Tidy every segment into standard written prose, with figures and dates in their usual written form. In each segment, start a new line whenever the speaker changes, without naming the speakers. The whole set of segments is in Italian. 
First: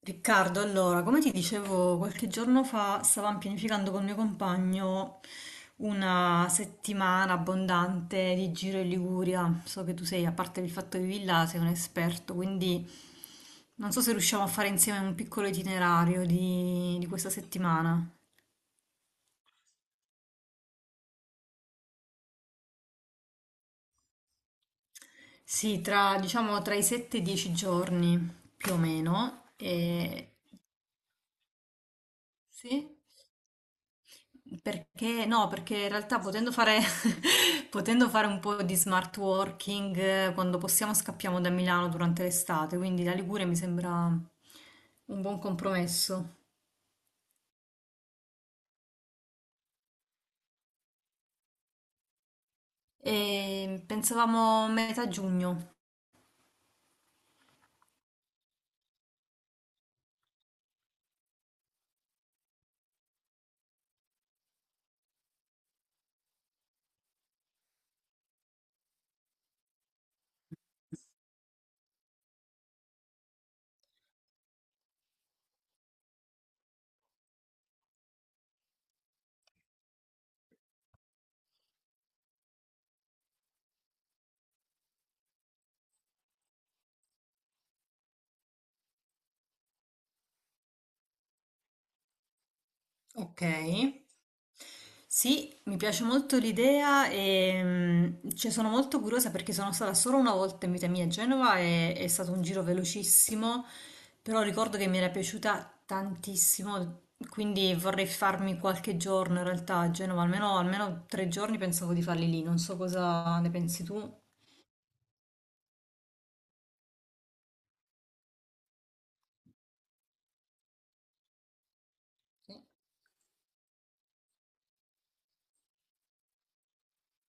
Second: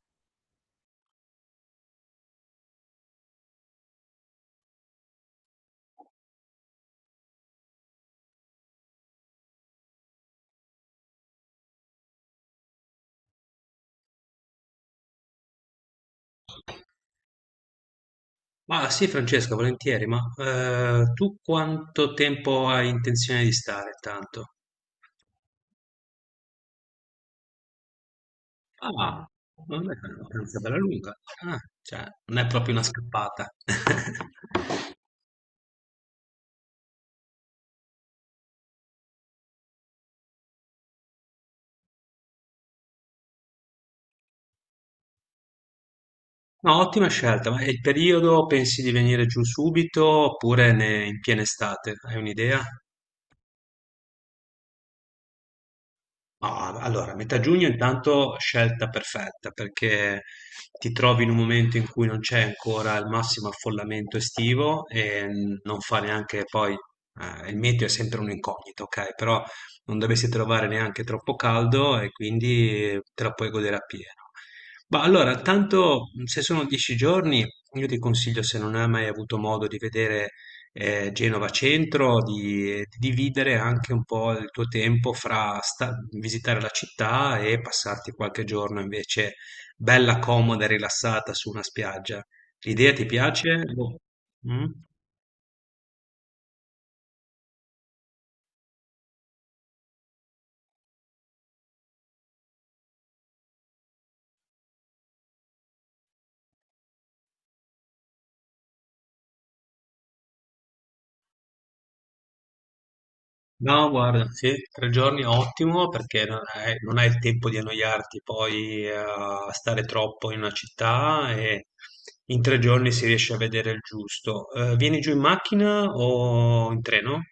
Riccardo, allora, come ti dicevo qualche giorno fa, stavamo pianificando col mio compagno una settimana abbondante di giro in Liguria. So che tu sei, a parte il fatto che vivi là, sei un esperto, quindi non so se riusciamo a fare insieme un piccolo itinerario di questa settimana.
Ma sì, Francesca, volentieri, ma tu quanto tempo hai intenzione di stare tanto?
Sì, tra, diciamo, tra i 7 e i 10 giorni, più o
Ah,
meno.
vabbè, è una vacanza bella lunga. Ah, cioè, non è proprio una
Sì?
scappata.
Perché no, perché in realtà potendo fare, potendo fare un po' di smart working, quando possiamo scappiamo da Milano durante l'estate, quindi la Liguria mi sembra un buon compromesso.
No, ottima scelta, ma il periodo pensi di venire giù subito oppure in piena estate? Hai un'idea?
E pensavamo metà giugno.
Ma allora, metà giugno intanto scelta perfetta perché ti trovi in un momento in cui non c'è ancora il massimo affollamento estivo e non fa neanche poi, il meteo è sempre un incognito, ok? Però non dovresti trovare neanche troppo caldo e quindi te la puoi godere appieno. Ma allora, tanto se sono 10 giorni, io ti consiglio se non hai mai avuto modo di vedere Genova Centro, di dividere anche un po' il tuo tempo fra sta visitare la città e passarti qualche giorno invece bella, comoda e rilassata su una spiaggia. L'idea ti
Ok.
piace? Boh. Mm?
Sì, mi piace molto l'idea e cioè, sono molto curiosa perché sono stata solo una volta in vita mia a Genova e è stato un giro velocissimo, però ricordo che mi era piaciuta tantissimo, quindi vorrei farmi qualche giorno in realtà a Genova, almeno, almeno 3 giorni pensavo di farli lì, non so cosa ne pensi
No,
tu.
guarda, sì, 3 giorni è ottimo perché non hai il tempo di annoiarti poi a stare troppo in una città e in 3 giorni si riesce a vedere il giusto. Vieni giù in macchina o in treno?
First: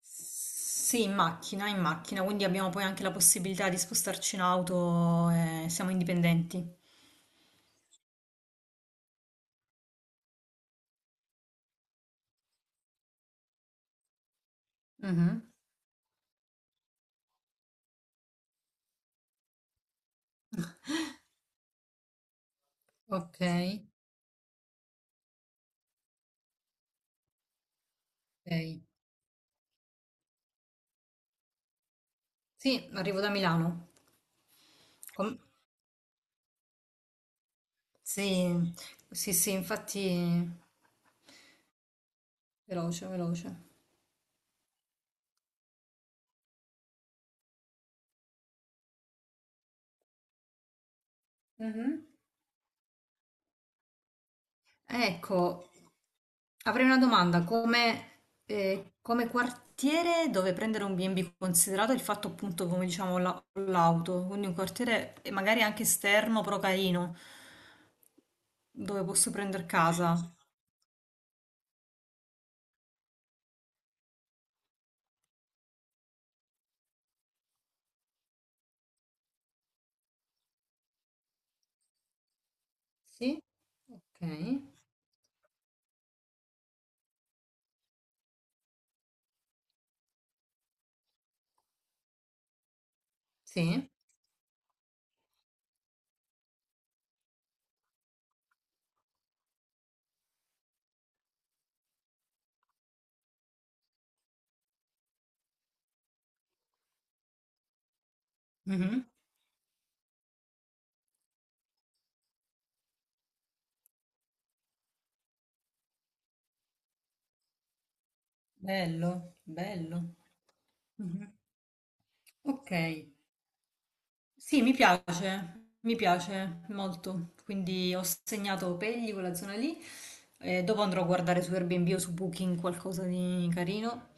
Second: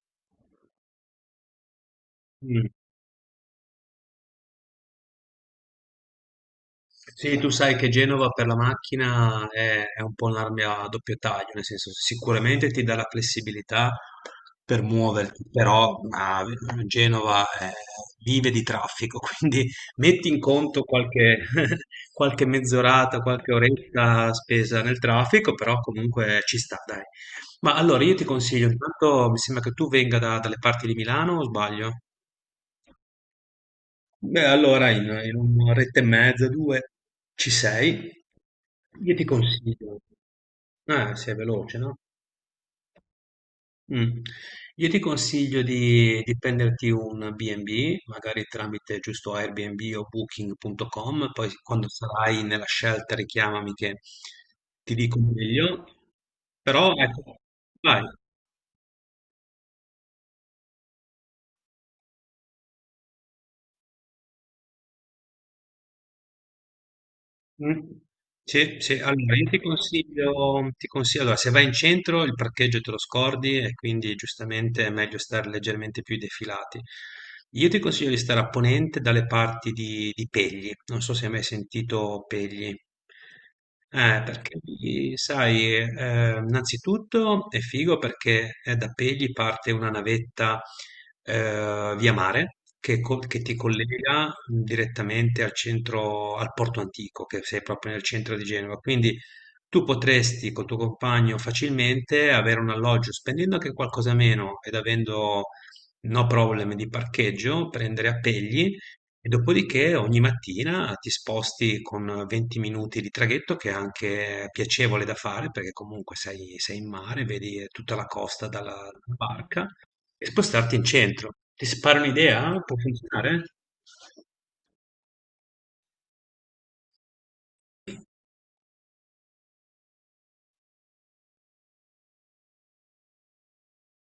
Sì, in macchina, quindi abbiamo poi anche la possibilità di spostarci in auto e siamo indipendenti.
Sì, tu sai che Genova per la macchina è un po' un'arma a doppio taglio, nel senso sicuramente ti dà la flessibilità per muoverti,
Mhm.
però Genova vive di traffico, quindi metti in conto qualche, qualche mezz'orata,
Ok.
qualche oretta spesa nel traffico, però comunque ci sta, dai. Ma allora io ti
Ok.
consiglio, intanto mi sembra che tu venga dalle parti di Milano o sbaglio?
Sì, arrivo da Milano.
Beh, allora in
Com-
un'oretta e mezza, due, ci sei.
sì,
Io ti
sì, sì,
consiglio,
infatti,
ah, sei veloce, no?
veloce, veloce.
Mm. Io ti consiglio di prenderti un B&B, magari tramite giusto Airbnb o Booking.com, poi quando
Mhm.
sarai nella scelta richiamami che ti dico
Ecco,
meglio.
avrei
Però
una
ecco,
domanda.
vai.
Come, come quartiere dove prendere un B&B, considerato il fatto appunto, come diciamo, l'auto, quindi un quartiere magari anche esterno, però carino,
Mh. Sì, sì,
dove posso
allora io ti
prendere casa?
consiglio ti consi allora se vai in centro il parcheggio te lo scordi e quindi giustamente è meglio stare leggermente più defilati. Io ti consiglio di stare a ponente dalle parti di Pegli, non so se hai mai sentito Pegli.
Sì,
Perché
ok,
lì sai, innanzitutto è figo perché, da Pegli parte una navetta via mare che ti
sì.
collega direttamente al centro, al porto antico, che sei proprio nel centro di Genova. Quindi tu potresti col tuo compagno facilmente avere un alloggio spendendo anche qualcosa meno ed avendo no problem di parcheggio, prendere a Pegli
Mhm.
e dopodiché ogni mattina ti sposti con 20 minuti di traghetto, che è anche piacevole da fare, perché comunque sei in mare, vedi tutta la costa dalla
Bello,
barca,
bello.
e spostarti in centro.
Mhm.
Ti sparo un'idea?
Ok,
Può funzionare?
sì, mi piace molto. Quindi ho segnato Pegli, quella zona lì. E dopo andrò a guardare su Airbnb o su Booking qualcosa di carino.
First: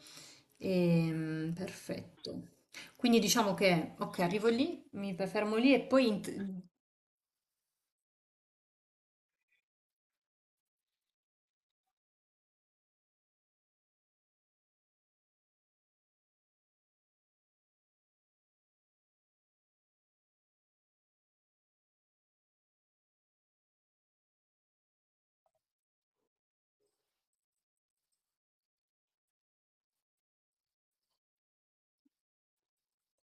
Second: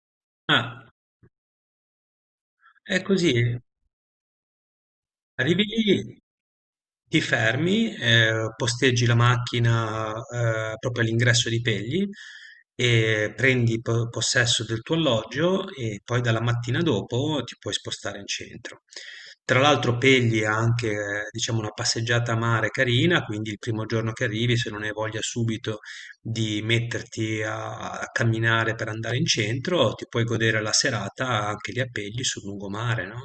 Ah,
Perfetto.
è
Quindi diciamo
così.
che, ok, arrivo lì, mi fermo
Arrivi
lì e poi
lì,
in-
ti fermi, posteggi la macchina, proprio all'ingresso di Pegli e prendi possesso del tuo alloggio e poi dalla mattina dopo ti puoi spostare in centro. Tra l'altro Pegli ha anche, diciamo, una passeggiata a mare carina, quindi il primo giorno che arrivi, se non hai voglia subito di metterti a camminare per andare in centro, ti puoi godere la serata anche lì a Pegli sul lungomare, no?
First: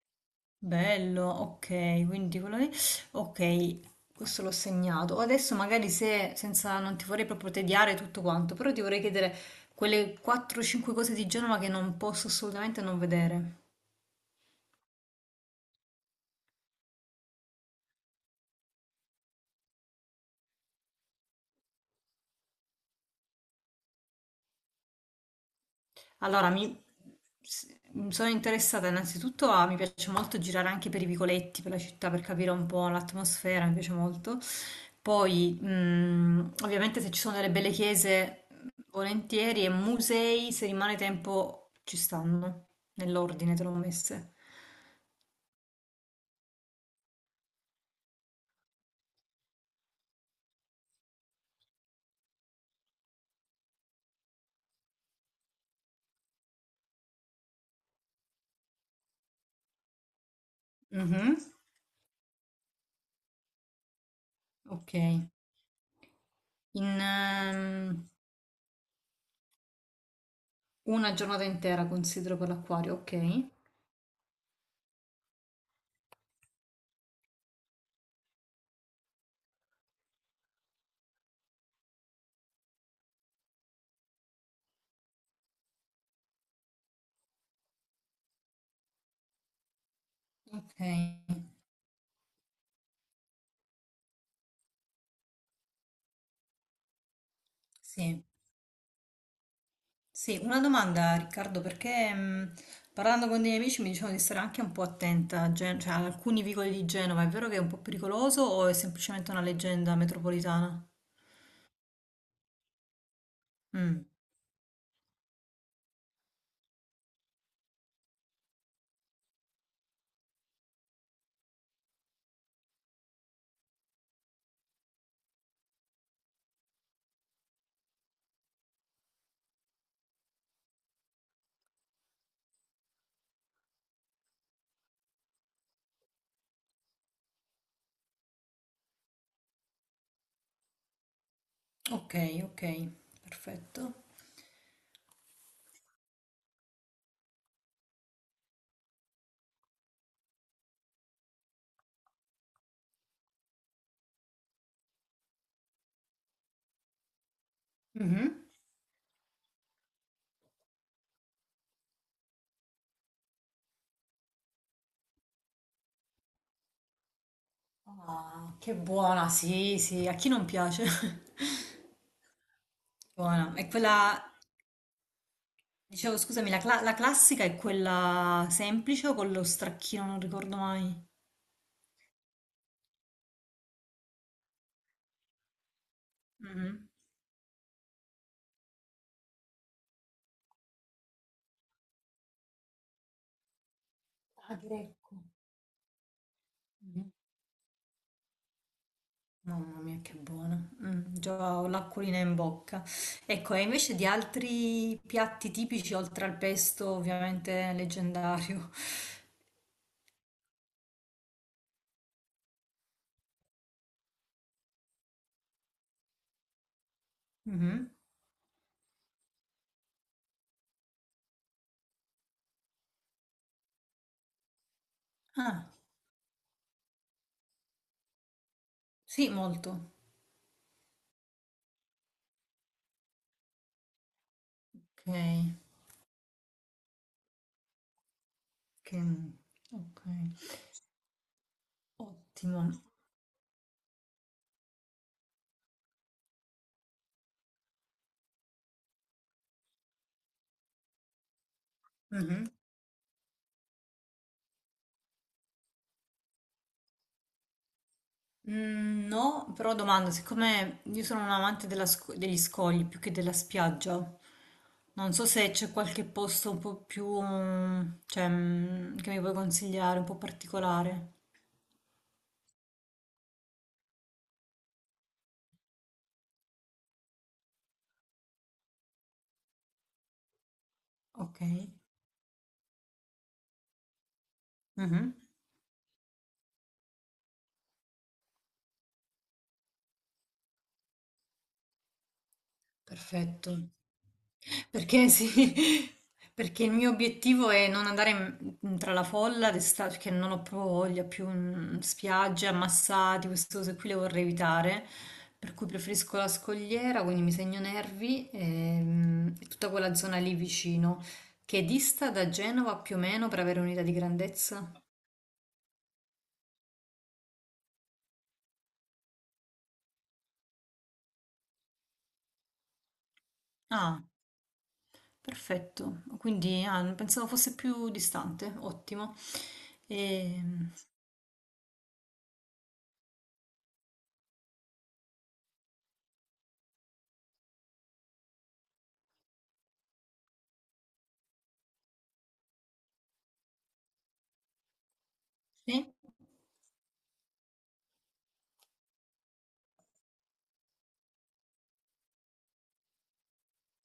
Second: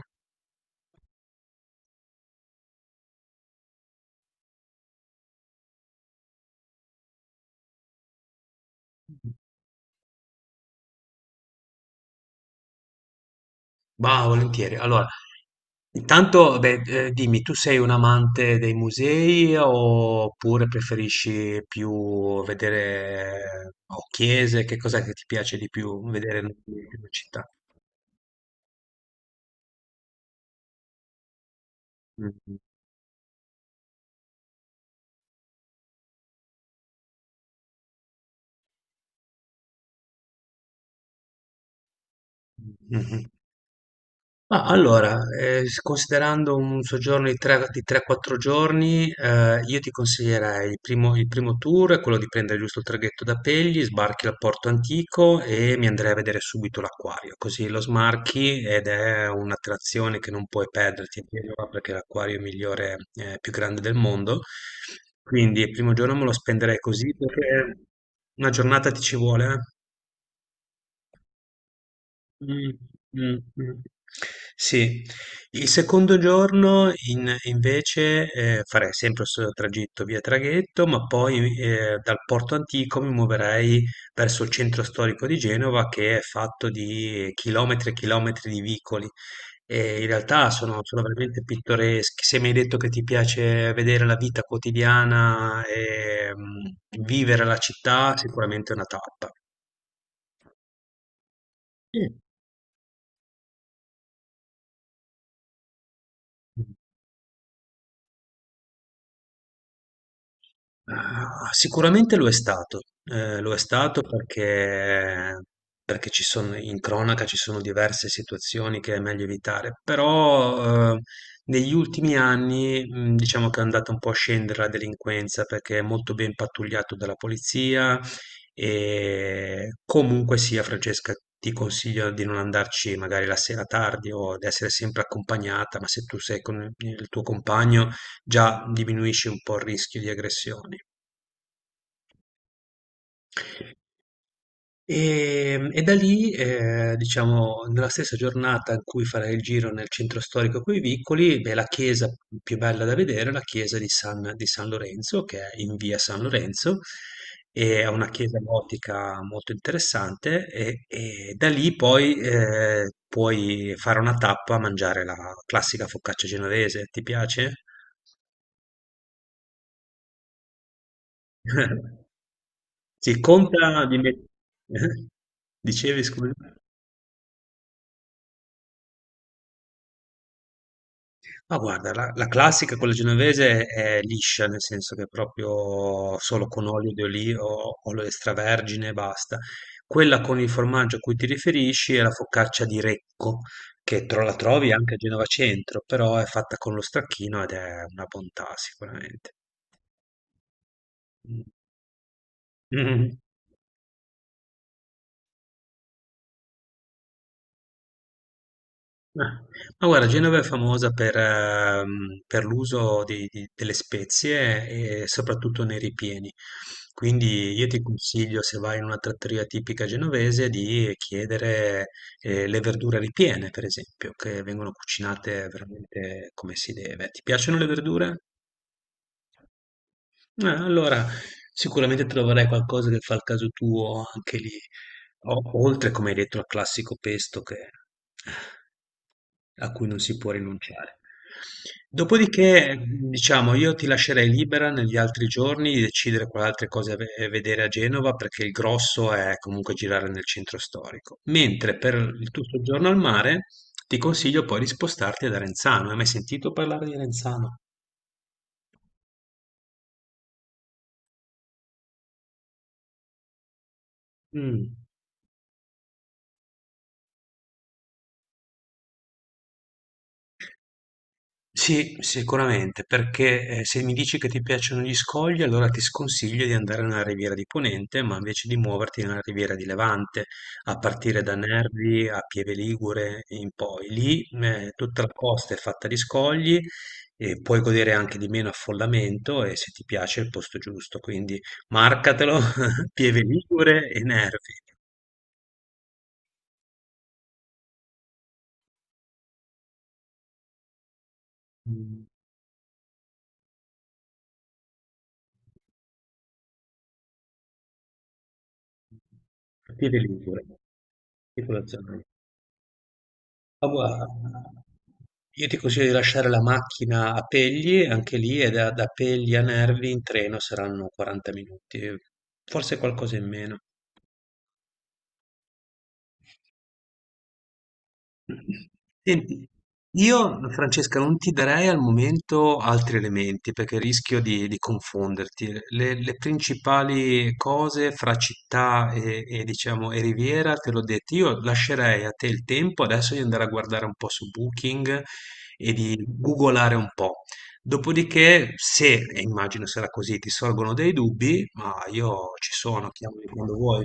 Bello, ok, quindi quello lì, ok, questo l'ho segnato. Adesso magari se, senza, non ti vorrei proprio tediare tutto quanto, però ti vorrei chiedere quelle 4-5 cose di Genova che non posso assolutamente non vedere.
Va, volentieri. Allora, intanto, beh, dimmi, tu sei un amante dei musei oppure preferisci più vedere o chiese? Che cos'è che ti piace di più vedere
Allora,
nella città?
s- mi sono interessata innanzitutto a, mi piace molto girare anche per i vicoletti, per la città, per capire
Mm.
un po' l'atmosfera, mi piace molto. Poi, ovviamente se ci sono delle belle chiese, volentieri, e musei, se rimane tempo, ci stanno,
Mhm.
nell'ordine te l'ho messe.
Ma allora, considerando un soggiorno di 3-4 giorni, io ti consiglierei il primo tour, è quello di prendere giusto il traghetto da Pegli, sbarchi al Porto Antico e mi andrei a vedere subito l'acquario, così lo smarchi ed è un'attrazione che non puoi perderti, è
Mhm.
vero, perché è l'acquario migliore, più grande del mondo.
Ok.
Quindi il primo giorno me lo spenderei così perché
Ehm,
una giornata ti ci vuole, eh.
una giornata intera considero per
Mh,
l'acquario,
mh,
ok?
mh. Sì, il secondo giorno in invece, farei sempre lo stesso tragitto via traghetto, ma poi, dal porto antico mi muoverei verso il centro storico di Genova che è fatto di chilometri e chilometri di vicoli. E in realtà sono
Ok,
sono veramente pittoreschi. Se mi hai detto che ti piace vedere la vita quotidiana e, vivere la città,
sì.
sicuramente è una tappa.
Sì, una domanda Riccardo, perché parlando con dei miei amici mi dicevano di stare anche un po' attenta cioè, ad alcuni vicoli
Mm.
di Genova, è vero che è un po' pericoloso o è semplicemente una leggenda metropolitana?
Ah, sicuramente lo è stato
Mm.
perché, in cronaca ci sono diverse situazioni che è meglio evitare, però negli ultimi anni diciamo che è andata un po' a scendere la delinquenza perché è molto ben pattugliato dalla polizia e comunque sia, Francesca, ti consiglio di non andarci magari la sera tardi o di essere sempre accompagnata, ma se tu sei con il tuo compagno già diminuisce un po' il rischio di aggressioni.
Ok, ok, perfetto.
E da lì, diciamo, nella stessa giornata in cui farai il giro nel centro storico coi vicoli, beh, la chiesa più bella da vedere è la chiesa di San Lorenzo, che è in via San Lorenzo, è una chiesa
Mhm.
gotica molto interessante. E da lì poi puoi fare una tappa a mangiare la classica focaccia genovese. Ti piace?
Ah, che buona, sì, sì, a chi non piace?
Sì,
Buona, è
conta di mettere.
quella,
Dicevi,
dicevo
scusa.
scusami, la, la classica è quella semplice o con lo stracchino, non ricordo mai.
Ma guarda, la classica, quella genovese, è liscia, nel senso che è proprio solo con
Mhm.
olio di olivo, olio extravergine e basta. Quella con il formaggio a cui ti riferisci è la focaccia di Recco, che la
Ah,
trovi anche a
greco.
Genova Centro, però è fatta con lo stracchino ed è una bontà sicuramente.
Mamma mia, che buona. Già ho l'acquolina in bocca. Ecco, e invece di altri piatti tipici, oltre al pesto, ovviamente leggendario.
Ah, ma guarda, Genova è famosa per, l'uso delle spezie e soprattutto nei ripieni. Quindi io ti
Mhm.
consiglio, se vai in una trattoria tipica genovese, di chiedere le verdure ripiene, per esempio, che vengono cucinate
Ah,
veramente come si deve. Ti piacciono le verdure?
sì, molto.
Allora, sicuramente troverai qualcosa che fa il caso tuo anche lì.
Ok,
Oltre, come hai detto, al classico pesto che eh,
che-
a cui non
ok.
si può rinunciare.
Ottimo.
Dopodiché, diciamo, io ti lascerei libera negli altri giorni di decidere quali altre cose ve vedere a Genova, perché il grosso è comunque girare nel centro storico. Mentre per il tuo
Mhm.
soggiorno al mare, ti consiglio poi di spostarti ad Arenzano. Hai mai sentito parlare di Arenzano?
Mm, no, però domanda, siccome io sono un amante della degli scogli più che della spiaggia,
Mh.
non so se c'è qualche posto un po' più, cioè, che mi puoi consigliare, un po' particolare.
Sì, sicuramente, perché se mi dici che ti piacciono gli scogli, allora ti sconsiglio di andare nella Riviera di Ponente, ma invece di muoverti nella Riviera di Levante, a partire da
Ok,
Nervi a Pieve Ligure e in poi. Lì tutta la
mhm.
costa è fatta di scogli e puoi godere anche di meno affollamento e se ti piace è il posto giusto, quindi marcatelo, Pieve
Perfetto.
Ligure e Nervi.
Perché sì, perché il mio obiettivo è non andare tra la folla d'estate, perché non ho proprio voglia più
Mm,
spiagge, ammassati, queste cose qui le vorrei evitare, per cui preferisco la scogliera, quindi mi segno Nervi e, tutta quella
Pieve
zona lì
Ligure,
vicino,
tutta
che
la zona.
dista da Genova più o meno per avere
Ma
un'idea di
guarda,
grandezza.
io ti consiglio di lasciare la macchina a Pegli, anche lì è da Pegli a Nervi in treno saranno 40 minuti, forse qualcosa in meno.
Ah, perfetto. Quindi ah, pensavo fosse più distante, ottimo.
Senti, io
Ehm,
Francesca non ti darei al momento altri elementi perché rischio di confonderti. Le principali cose fra città e, diciamo e riviera te l'ho detto, io lascerei a te il tempo adesso di andare a guardare un po' su Booking e
Sì.
di googolare un po'. Dopodiché, se, e immagino sarà così, ti sorgono dei dubbi, ma io ci sono, chiamami quando vuoi.